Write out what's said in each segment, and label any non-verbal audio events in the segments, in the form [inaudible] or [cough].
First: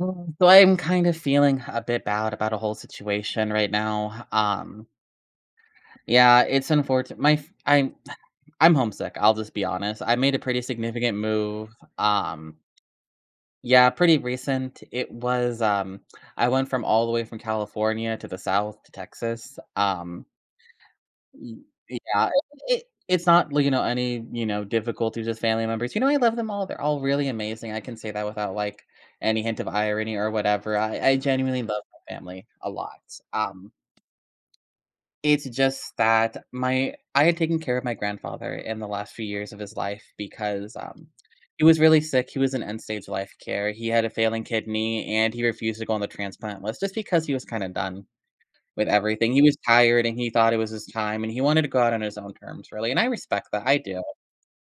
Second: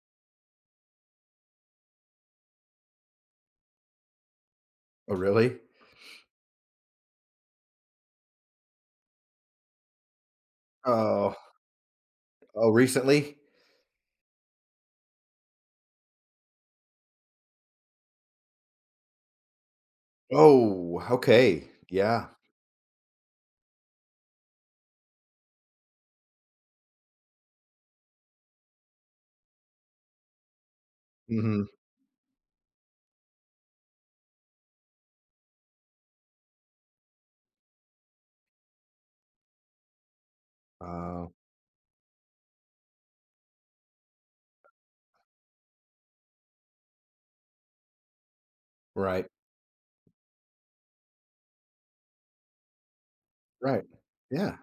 So I'm kind of feeling a bit bad about a whole situation right now. Um, Oh, really? yeah, it's unfortunate. I'm homesick. I'll just be honest. I made a pretty significant Oh, move. Um, oh, recently? yeah, pretty recent. It was I went from all the way from California to the south to Texas. Oh, Y okay. yeah, Yeah. It's not, like, any, difficulties with family members. I love them all, they're all really amazing. I can say that without, like, any hint of irony or whatever. I genuinely Mhm. love my family a lot. um, it's just that my I had taken care of my grandfather in the last few years of his life, because, Uh, he was really sick. He was in end-stage life care, he had a failing kidney, and he refused to go on the transplant list just because he was kinda done with right, everything. He was tired and he thought it was his time, and he wanted to go out on his own terms, really, and I respect that, I right. do. Yeah,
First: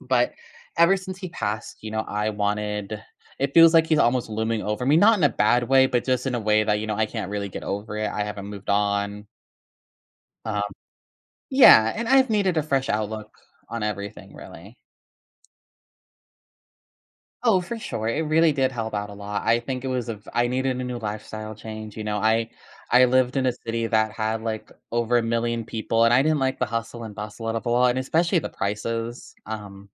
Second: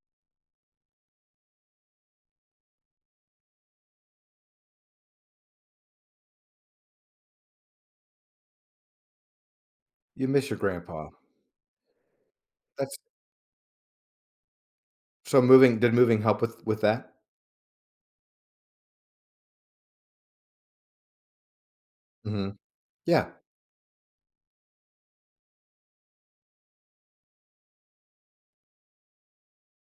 But ever since he passed, I wanted it feels like he's almost looming over me, not in a bad way, but just in a way that, I can't really get over it. I haven't moved on. you miss your Um grandpa. Yeah, and I've needed a fresh That's outlook on everything, really. so moving did moving help with that? Oh, for sure. It really did help out a lot. I think it was a. I needed a new lifestyle change. I Mhm. I Yeah, lived in a city that had, like, over a million people, and I didn't like the hustle and bustle of a lot, and especially the prices.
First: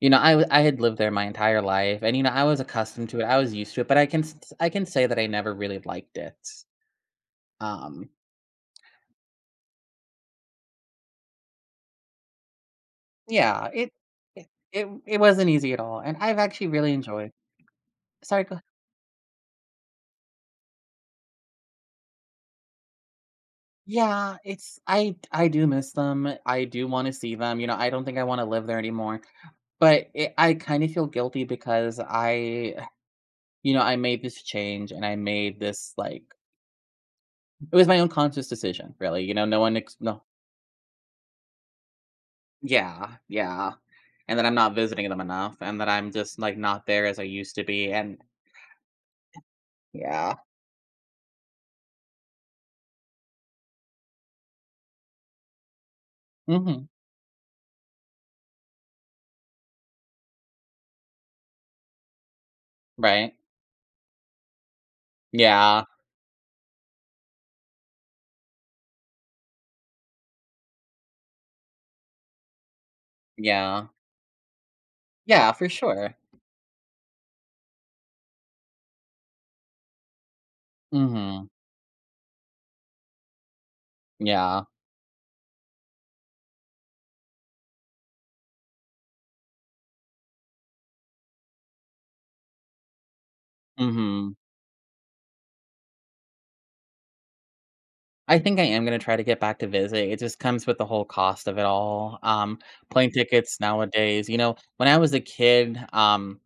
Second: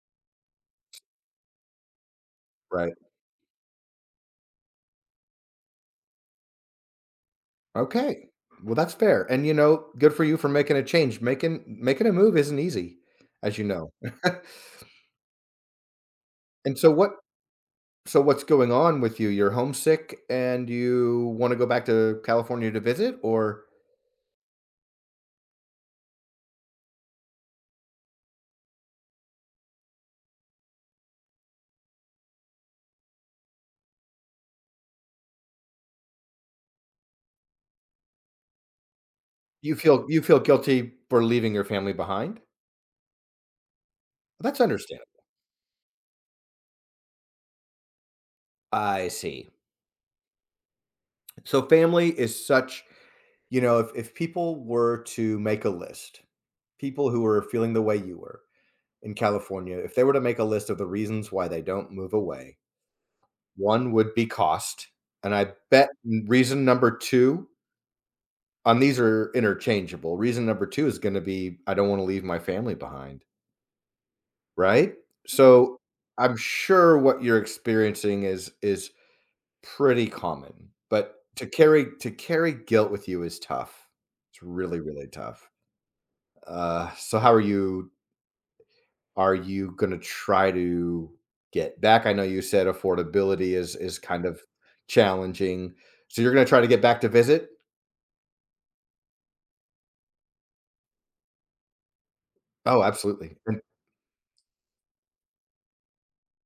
I had lived there my entire life, and, I was right. accustomed to it, I was used to it, but I can say that I never really liked it. Um, Okay. Well, that's fair, and, you know, good for you for making a change. Making a move isn't easy, as you yeah, know. it [laughs] it it it wasn't easy at all, and I've actually And so really what enjoyed. so what's Sorry, go. going on with you? You're homesick and you wanna go back to California to visit, or Yeah, it's I do miss them. I do wanna see them. I don't think I wanna live there anymore, but it I kinda feel guilty because I I made this change and I made this, like it was my own conscious decision, really. No You one ex feel you No. feel guilty for leaving your family behind? Yeah, yeah, and that I'm That's not visiting them understandable. enough, and that I'm just, like, not there as I used to be. And I see. Yeah. So family is such you know, if people were to make a list, Mhm. people who were feeling the way you were in California, if they were to make a list of the reasons why they don't move away, Right. one would be cost, and I Yeah, bet reason number 2, and these are interchangeable, reason number 2 is gonna be, "I don't wanna leave my family behind," yeah. right? Yeah, for So, sure. I'm sure what you're experiencing is pretty common, but to Mhm. carry to carry guilt with you is tough. It's Yeah. really, really tough. So how are you gonna try to get back? I know you said affordability is kind Mhm. of challenging. So you're gonna try to get back to visit? I think I am gonna try to get back to visit. It just comes with the whole cost of it all. Oh, Plane absolutely. tickets And nowadays, when I was a kid,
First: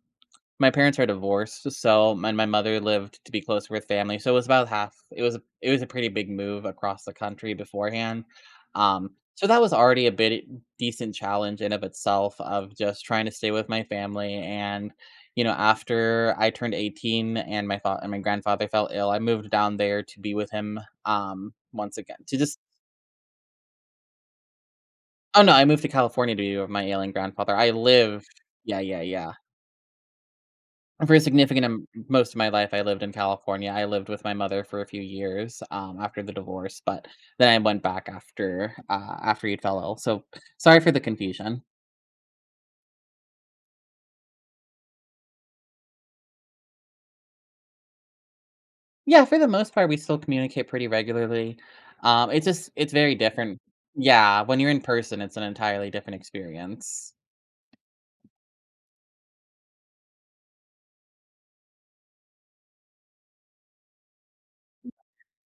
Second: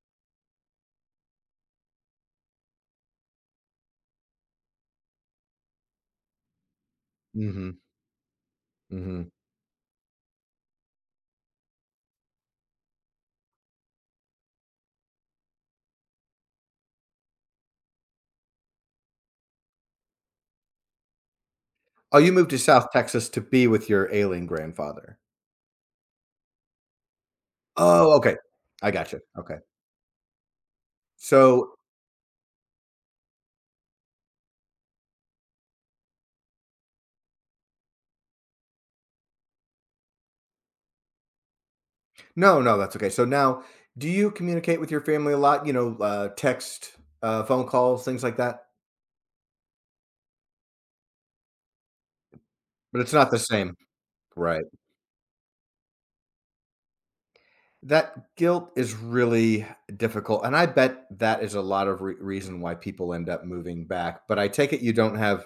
my parents are divorced, so my mother lived to be closer with family, so it was a pretty big move across the country mhm, beforehand. Mhm. So that was already a bit decent challenge in of itself of just trying to stay with my family. And, after I turned 18, and my father and my grandfather fell ill, I moved down there to be with him, once Oh, again, you to moved to just South Texas to be with your ailing grandfather. oh, no, I moved to California to be with my ailing grandfather. I Oh, live okay. Yeah, I yeah, gotcha. yeah. Okay. For a significant So am Most of my life, I lived in California. I lived with my mother for a few years, after the divorce, but then I went back after he fell ill. So sorry for the confusion. No, no, that's okay. So now, do you communicate with your family a lot? You know, text, phone calls, things like that? Yeah, for the most part, we still communicate pretty regularly. It's just, it's But it's very not the different. same. Yeah, when Right. you're in person, it's an entirely different experience. That guilt is really difficult. And I bet that is a lot of reason why people end up moving back. But I take it you don't have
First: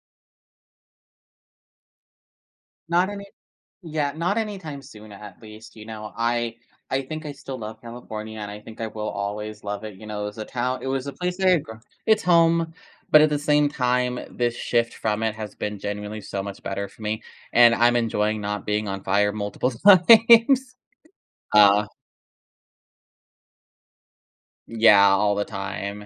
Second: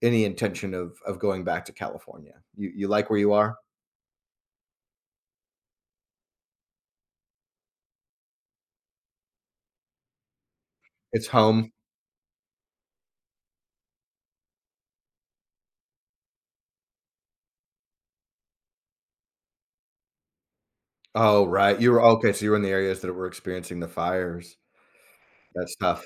any intention of going back to California. You Not like where any you are? Yeah, not anytime soon, at least. I think I still love California, and I think I will always love it. It was a town It was a It's place that I home. grew. It's home, but at the same time, this shift from it has been genuinely so much better for me, and I'm enjoying not being on fire multiple [laughs] times. Oh, right. Uh, You were okay. So you were in the areas that were experiencing the fires. yeah, all the That's tough. time.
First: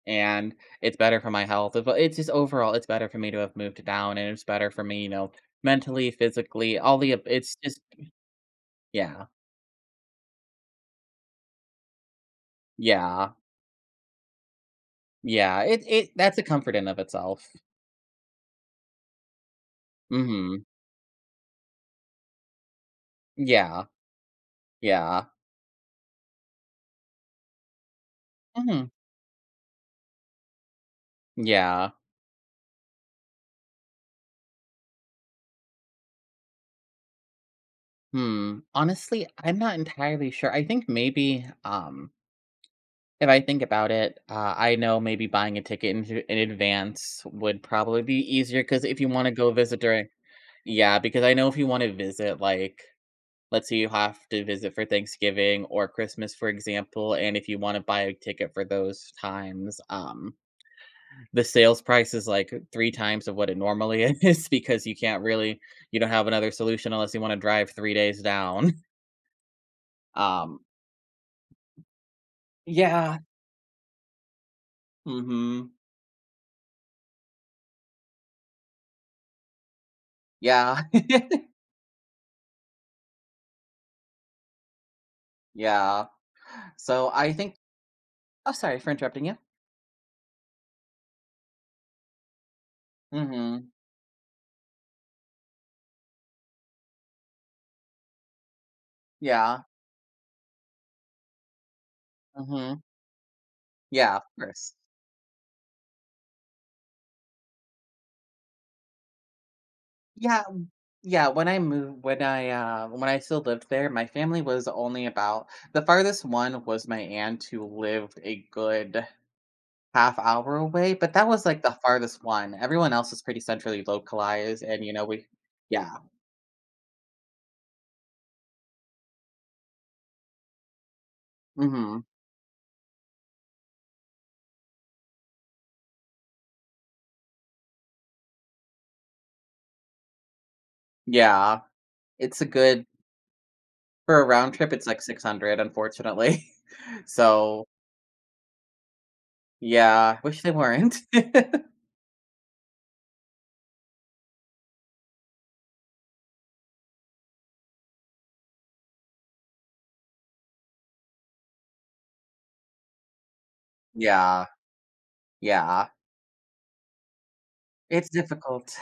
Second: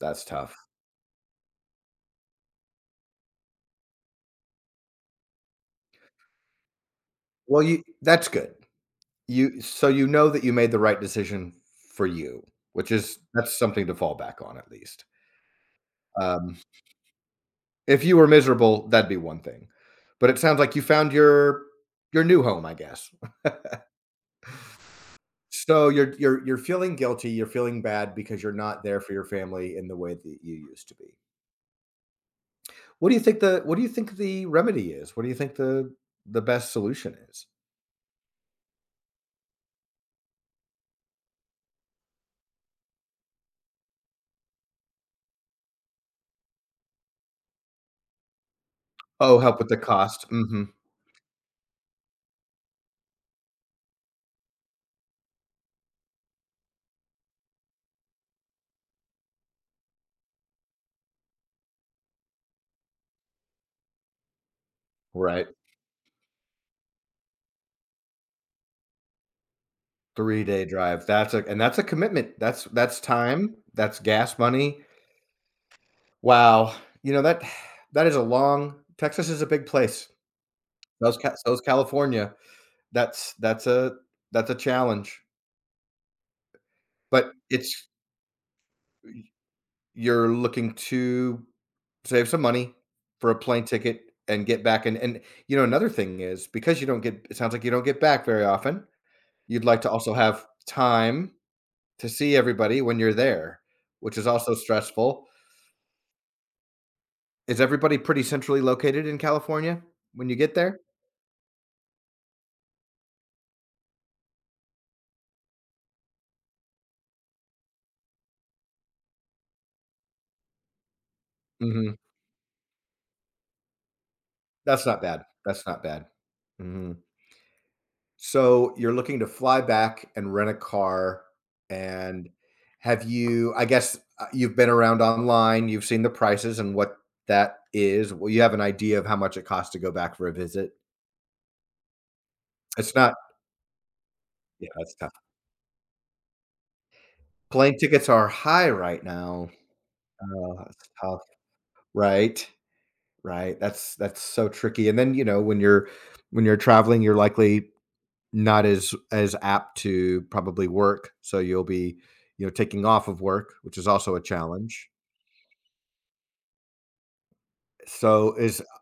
That's tough. And it's better for my health. But it's just overall, it's better for me to have moved down, and it's better for me, mentally, physically. All the ab it's Well, just you that's good. Yeah, You so you know that you made the right decision for you, which is yeah. that's something to fall back on at least. Yeah, it that's a Um, comfort in of itself. if you were miserable, that'd be one thing. But it sounds Mhm. like you found your new home, I guess. Yeah, yeah. So you're feeling guilty, you're feeling bad because you're not Mhm. there for your family in the way that you used to be. Yeah. What do you think the remedy is? What do you think the best solution is? Hmm. Honestly, I'm not entirely sure. I think maybe, if I think about it, I know maybe buying a ticket in advance would probably be easier. Because if you wanna Oh, go help with the visit during. cost. Mhm. Yeah, because I know if you wanna visit, like, let's say you have to visit for Thanksgiving or Christmas, for example. And if you wanna buy a ticket for those times, the sales price is like 3 times of what it normally [laughs] is, because you can't Right. really you don't have another solution unless you wanna drive 3 days down. [laughs] Um, 3-day drive. That's a And that's a commitment. That's yeah, time, that's gas money. mhm, Wow. You know, that [sighs] that is a long Texas is a big place. yeah, [laughs] So's California. That's that's a that's a challenge, yeah. So, but I think. it's Oh, sorry for interrupting you. you're looking to save some money for a plane Mhm, ticket and get back and, you know, another thing is because you don't get it sounds like you don't get back very often, yeah, you'd like to also have time to see everybody mhm, when you're there, yeah, which of is also course. stressful. Is everybody pretty centrally located in California when you Yeah, get there? yeah, when I still lived there, my family was only about. The farthest one was my aunt, who lived a good half hour away, but that was, like, the Mhm. farthest one. Everyone else is pretty centrally localized. And, That's you not know, bad. we That's not Yeah. bad. Mhm. So, you're looking to fly back and rent a car, Mhm. and have you I guess, you've been around online, you've seen the prices and what that is. Well, you have an idea of how much it costs to go back for a visit. Yeah. It's a good It's not For a round Yeah, trip, it's that's like tough. 600, unfortunately. [laughs] So, Plane tickets are high right now. yeah, wish they Oh, that's weren't. [laughs] tough. Right, right. That's so tricky, and then, you know, when you're traveling, you're likely not as as apt to probably work, so you'll be, you know, taking off of work, which is also a Yeah, challenge. yeah. It's So, is difficult.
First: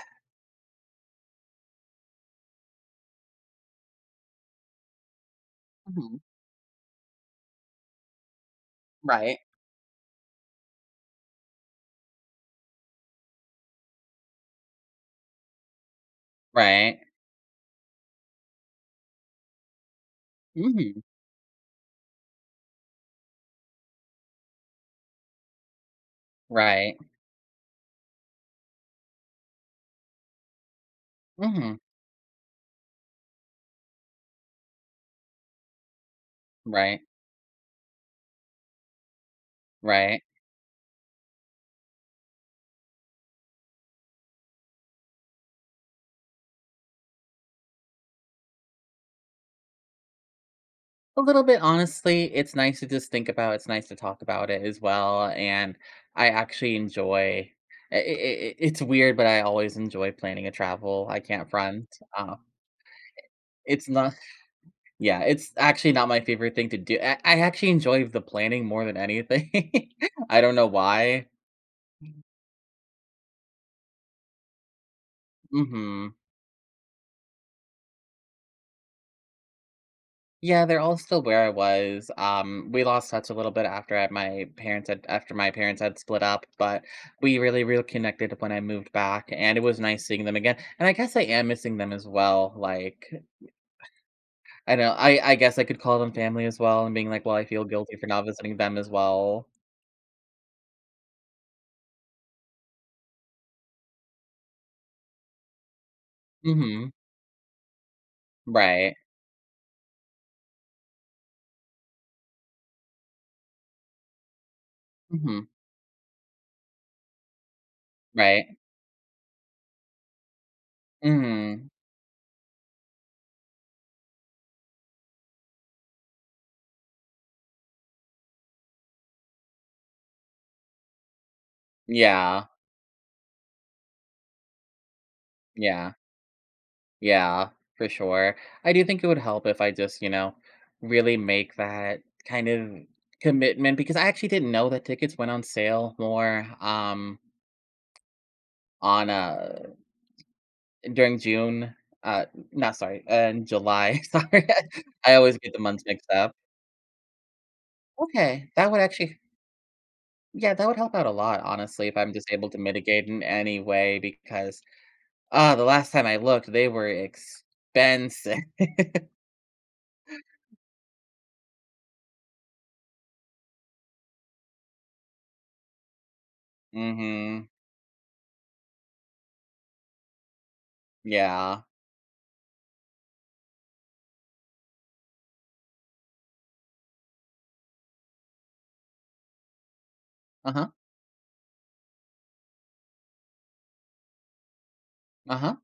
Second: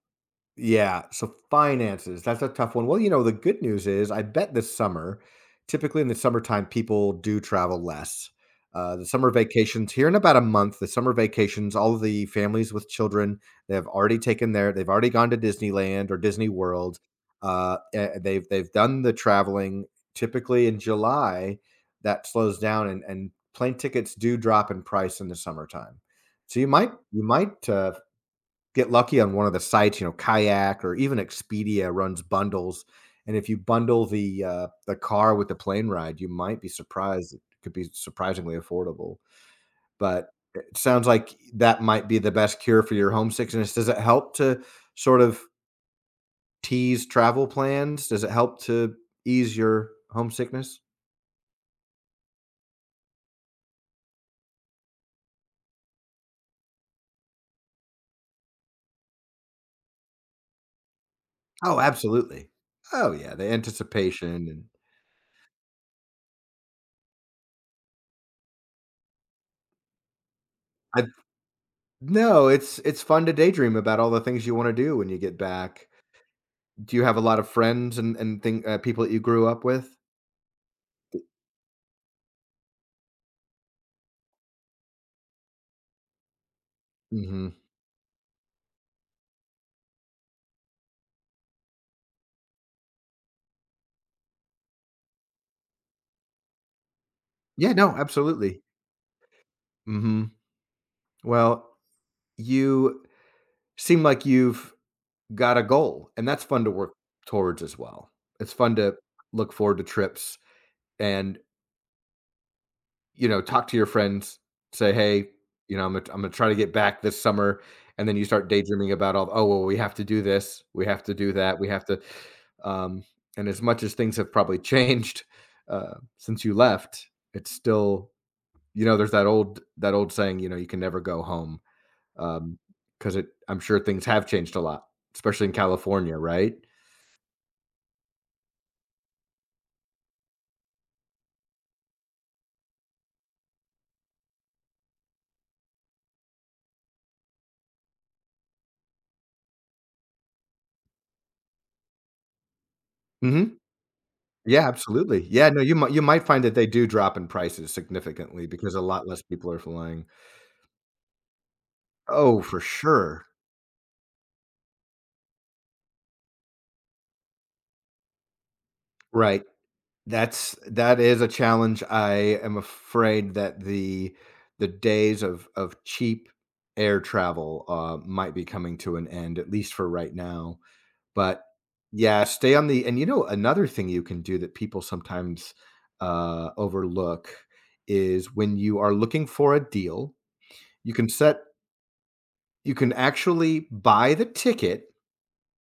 Yeah, so finances, that's a tough one. Well, you know, the good news is I bet this summer, typically in the Mhm. summertime, people do travel less. The summer Right. vacations here in about a month, the summer vacations, all of the families with children, they have already taken their, they've already gone to Disneyland or Disney World. Right. They've done the traveling. Typically in Mhm. July, that slows down, and plane tickets do drop in price in the summertime. So Right. you might get lucky on one of the sites, you know, Kayak or even Mhm. Expedia runs bundles. And if you bundle the car with the plane ride, you might be Right. surprised. It could be surprisingly affordable. Right. Right. But it sounds like that might be the best cure for your homesickness. Does it help to sort of tease travel plans? Does it help to ease your homesickness? A little bit, honestly. It's nice to just think about. It's nice to talk about it as well. And I actually enjoy. It's weird, but I always enjoy planning a travel. I can't Oh, front. Absolutely. Oh yeah, the It's not. [laughs] anticipation and Yeah, it's actually not my favorite thing to do. I actually enjoy the planning more than anything. [laughs] I don't know I why. no, it's fun to daydream about all the things you want to do when you get back. Hmm. Do you have a lot of friends and thing people that you grew up with? Yeah, they're all still where I was. We lost touch a little bit after I my parents had after my parents had split up, but we Mhm. really reconnected when I moved back, and it was nice seeing them again. And I guess I am missing them as well. Like, I guess I could call them family as well, and being like, well, I feel Yeah, no, guilty for not visiting absolutely. them as well. Mhm. Well, you seem like you've got a goal, and that's fun to work Mm-hmm. towards as well. It's fun to Right. look forward to trips and you know, talk to your friends, say, "Hey, Mm-hmm. you know, I'm gonna try to get back this summer," and then you start Right. daydreaming about all, "Oh, well, we have to do this, we have to do that, Mm-hmm. we have to," um, and as much as things have probably changed since you left, it's still, you know, there's that old saying, you know, you can never go home Yeah. um, because it. I'm sure things have changed a lot, especially in Yeah. California, right? Yeah, for sure. I do think it would help if I just, really make that kind of commitment, because I actually didn't know that tickets went on sale more on during June. Uh Not, sorry, in Hmm. July. [laughs] Sorry. Yeah, I absolutely. always Yeah, get no, the months you mixed might up. find that they do drop in prices significantly Okay, that because a would lot actually less people are flying. yeah, that would help out a lot, honestly, if I'm just Oh, able to for mitigate in sure. any way, because the last time I looked, they were expensive. Right. That's that is a challenge. I am afraid that the days of cheap [laughs] air Mhm. travel might be coming to an end, at least for right now. But Yeah. yeah, stay on the and you know another thing you can do that people sometimes overlook is when you are looking for a deal, Uh-huh. you can set you can actually buy the ticket Uh-huh.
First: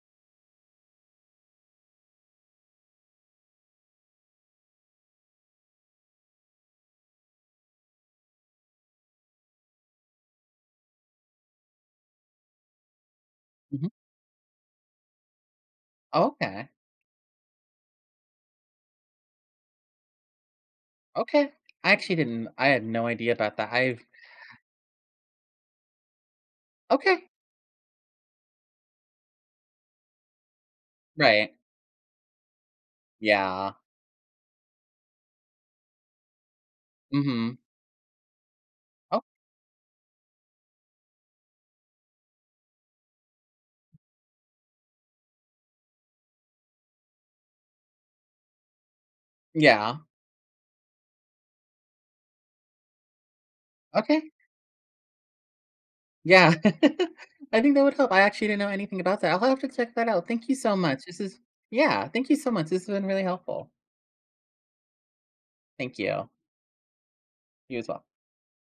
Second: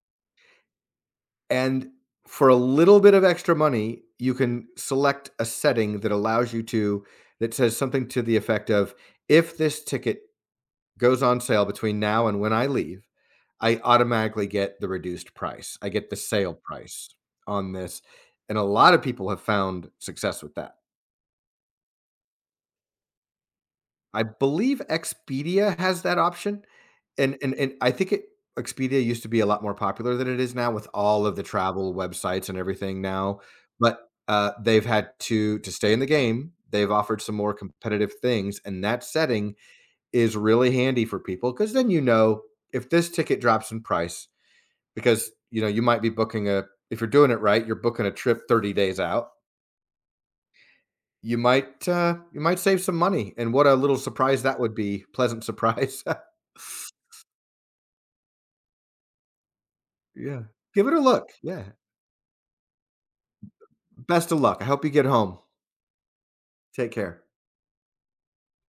and for a little bit of extra money, you can select a setting that allows you to that says something to the effect of, "If this ticket goes on sale between now and when I leave, I automatically get the reduced price. I get the sale Okay. price on this." And a lot of people have found success with that. Okay. I actually didn't. I had no idea about that. I've. I believe Expedia has that option, Okay. and I think it Expedia used to be a lot more popular than it is now with all of the Right. travel websites and everything now, Yeah. but, they've had to stay in the game, they've offered some more Mhm. competitive things, and that Oh, setting is really handy for people because then you know if this ticket drops in price because, you know, you might be booking a if you're doing it right, you're booking a trip 30 days out. yeah. You might save some money, and what a little Okay. surprise that would be, pleasant surprise. [laughs] Yeah. [laughs] I think that would help. I actually didn't know anything about that. I'll have to check that out. Yeah. Thank you so Give it a much. This look, is. yeah. Yeah, thank you so much. This has been really helpful. Best of luck, I hope you get home. Thank you. Take care. You as well.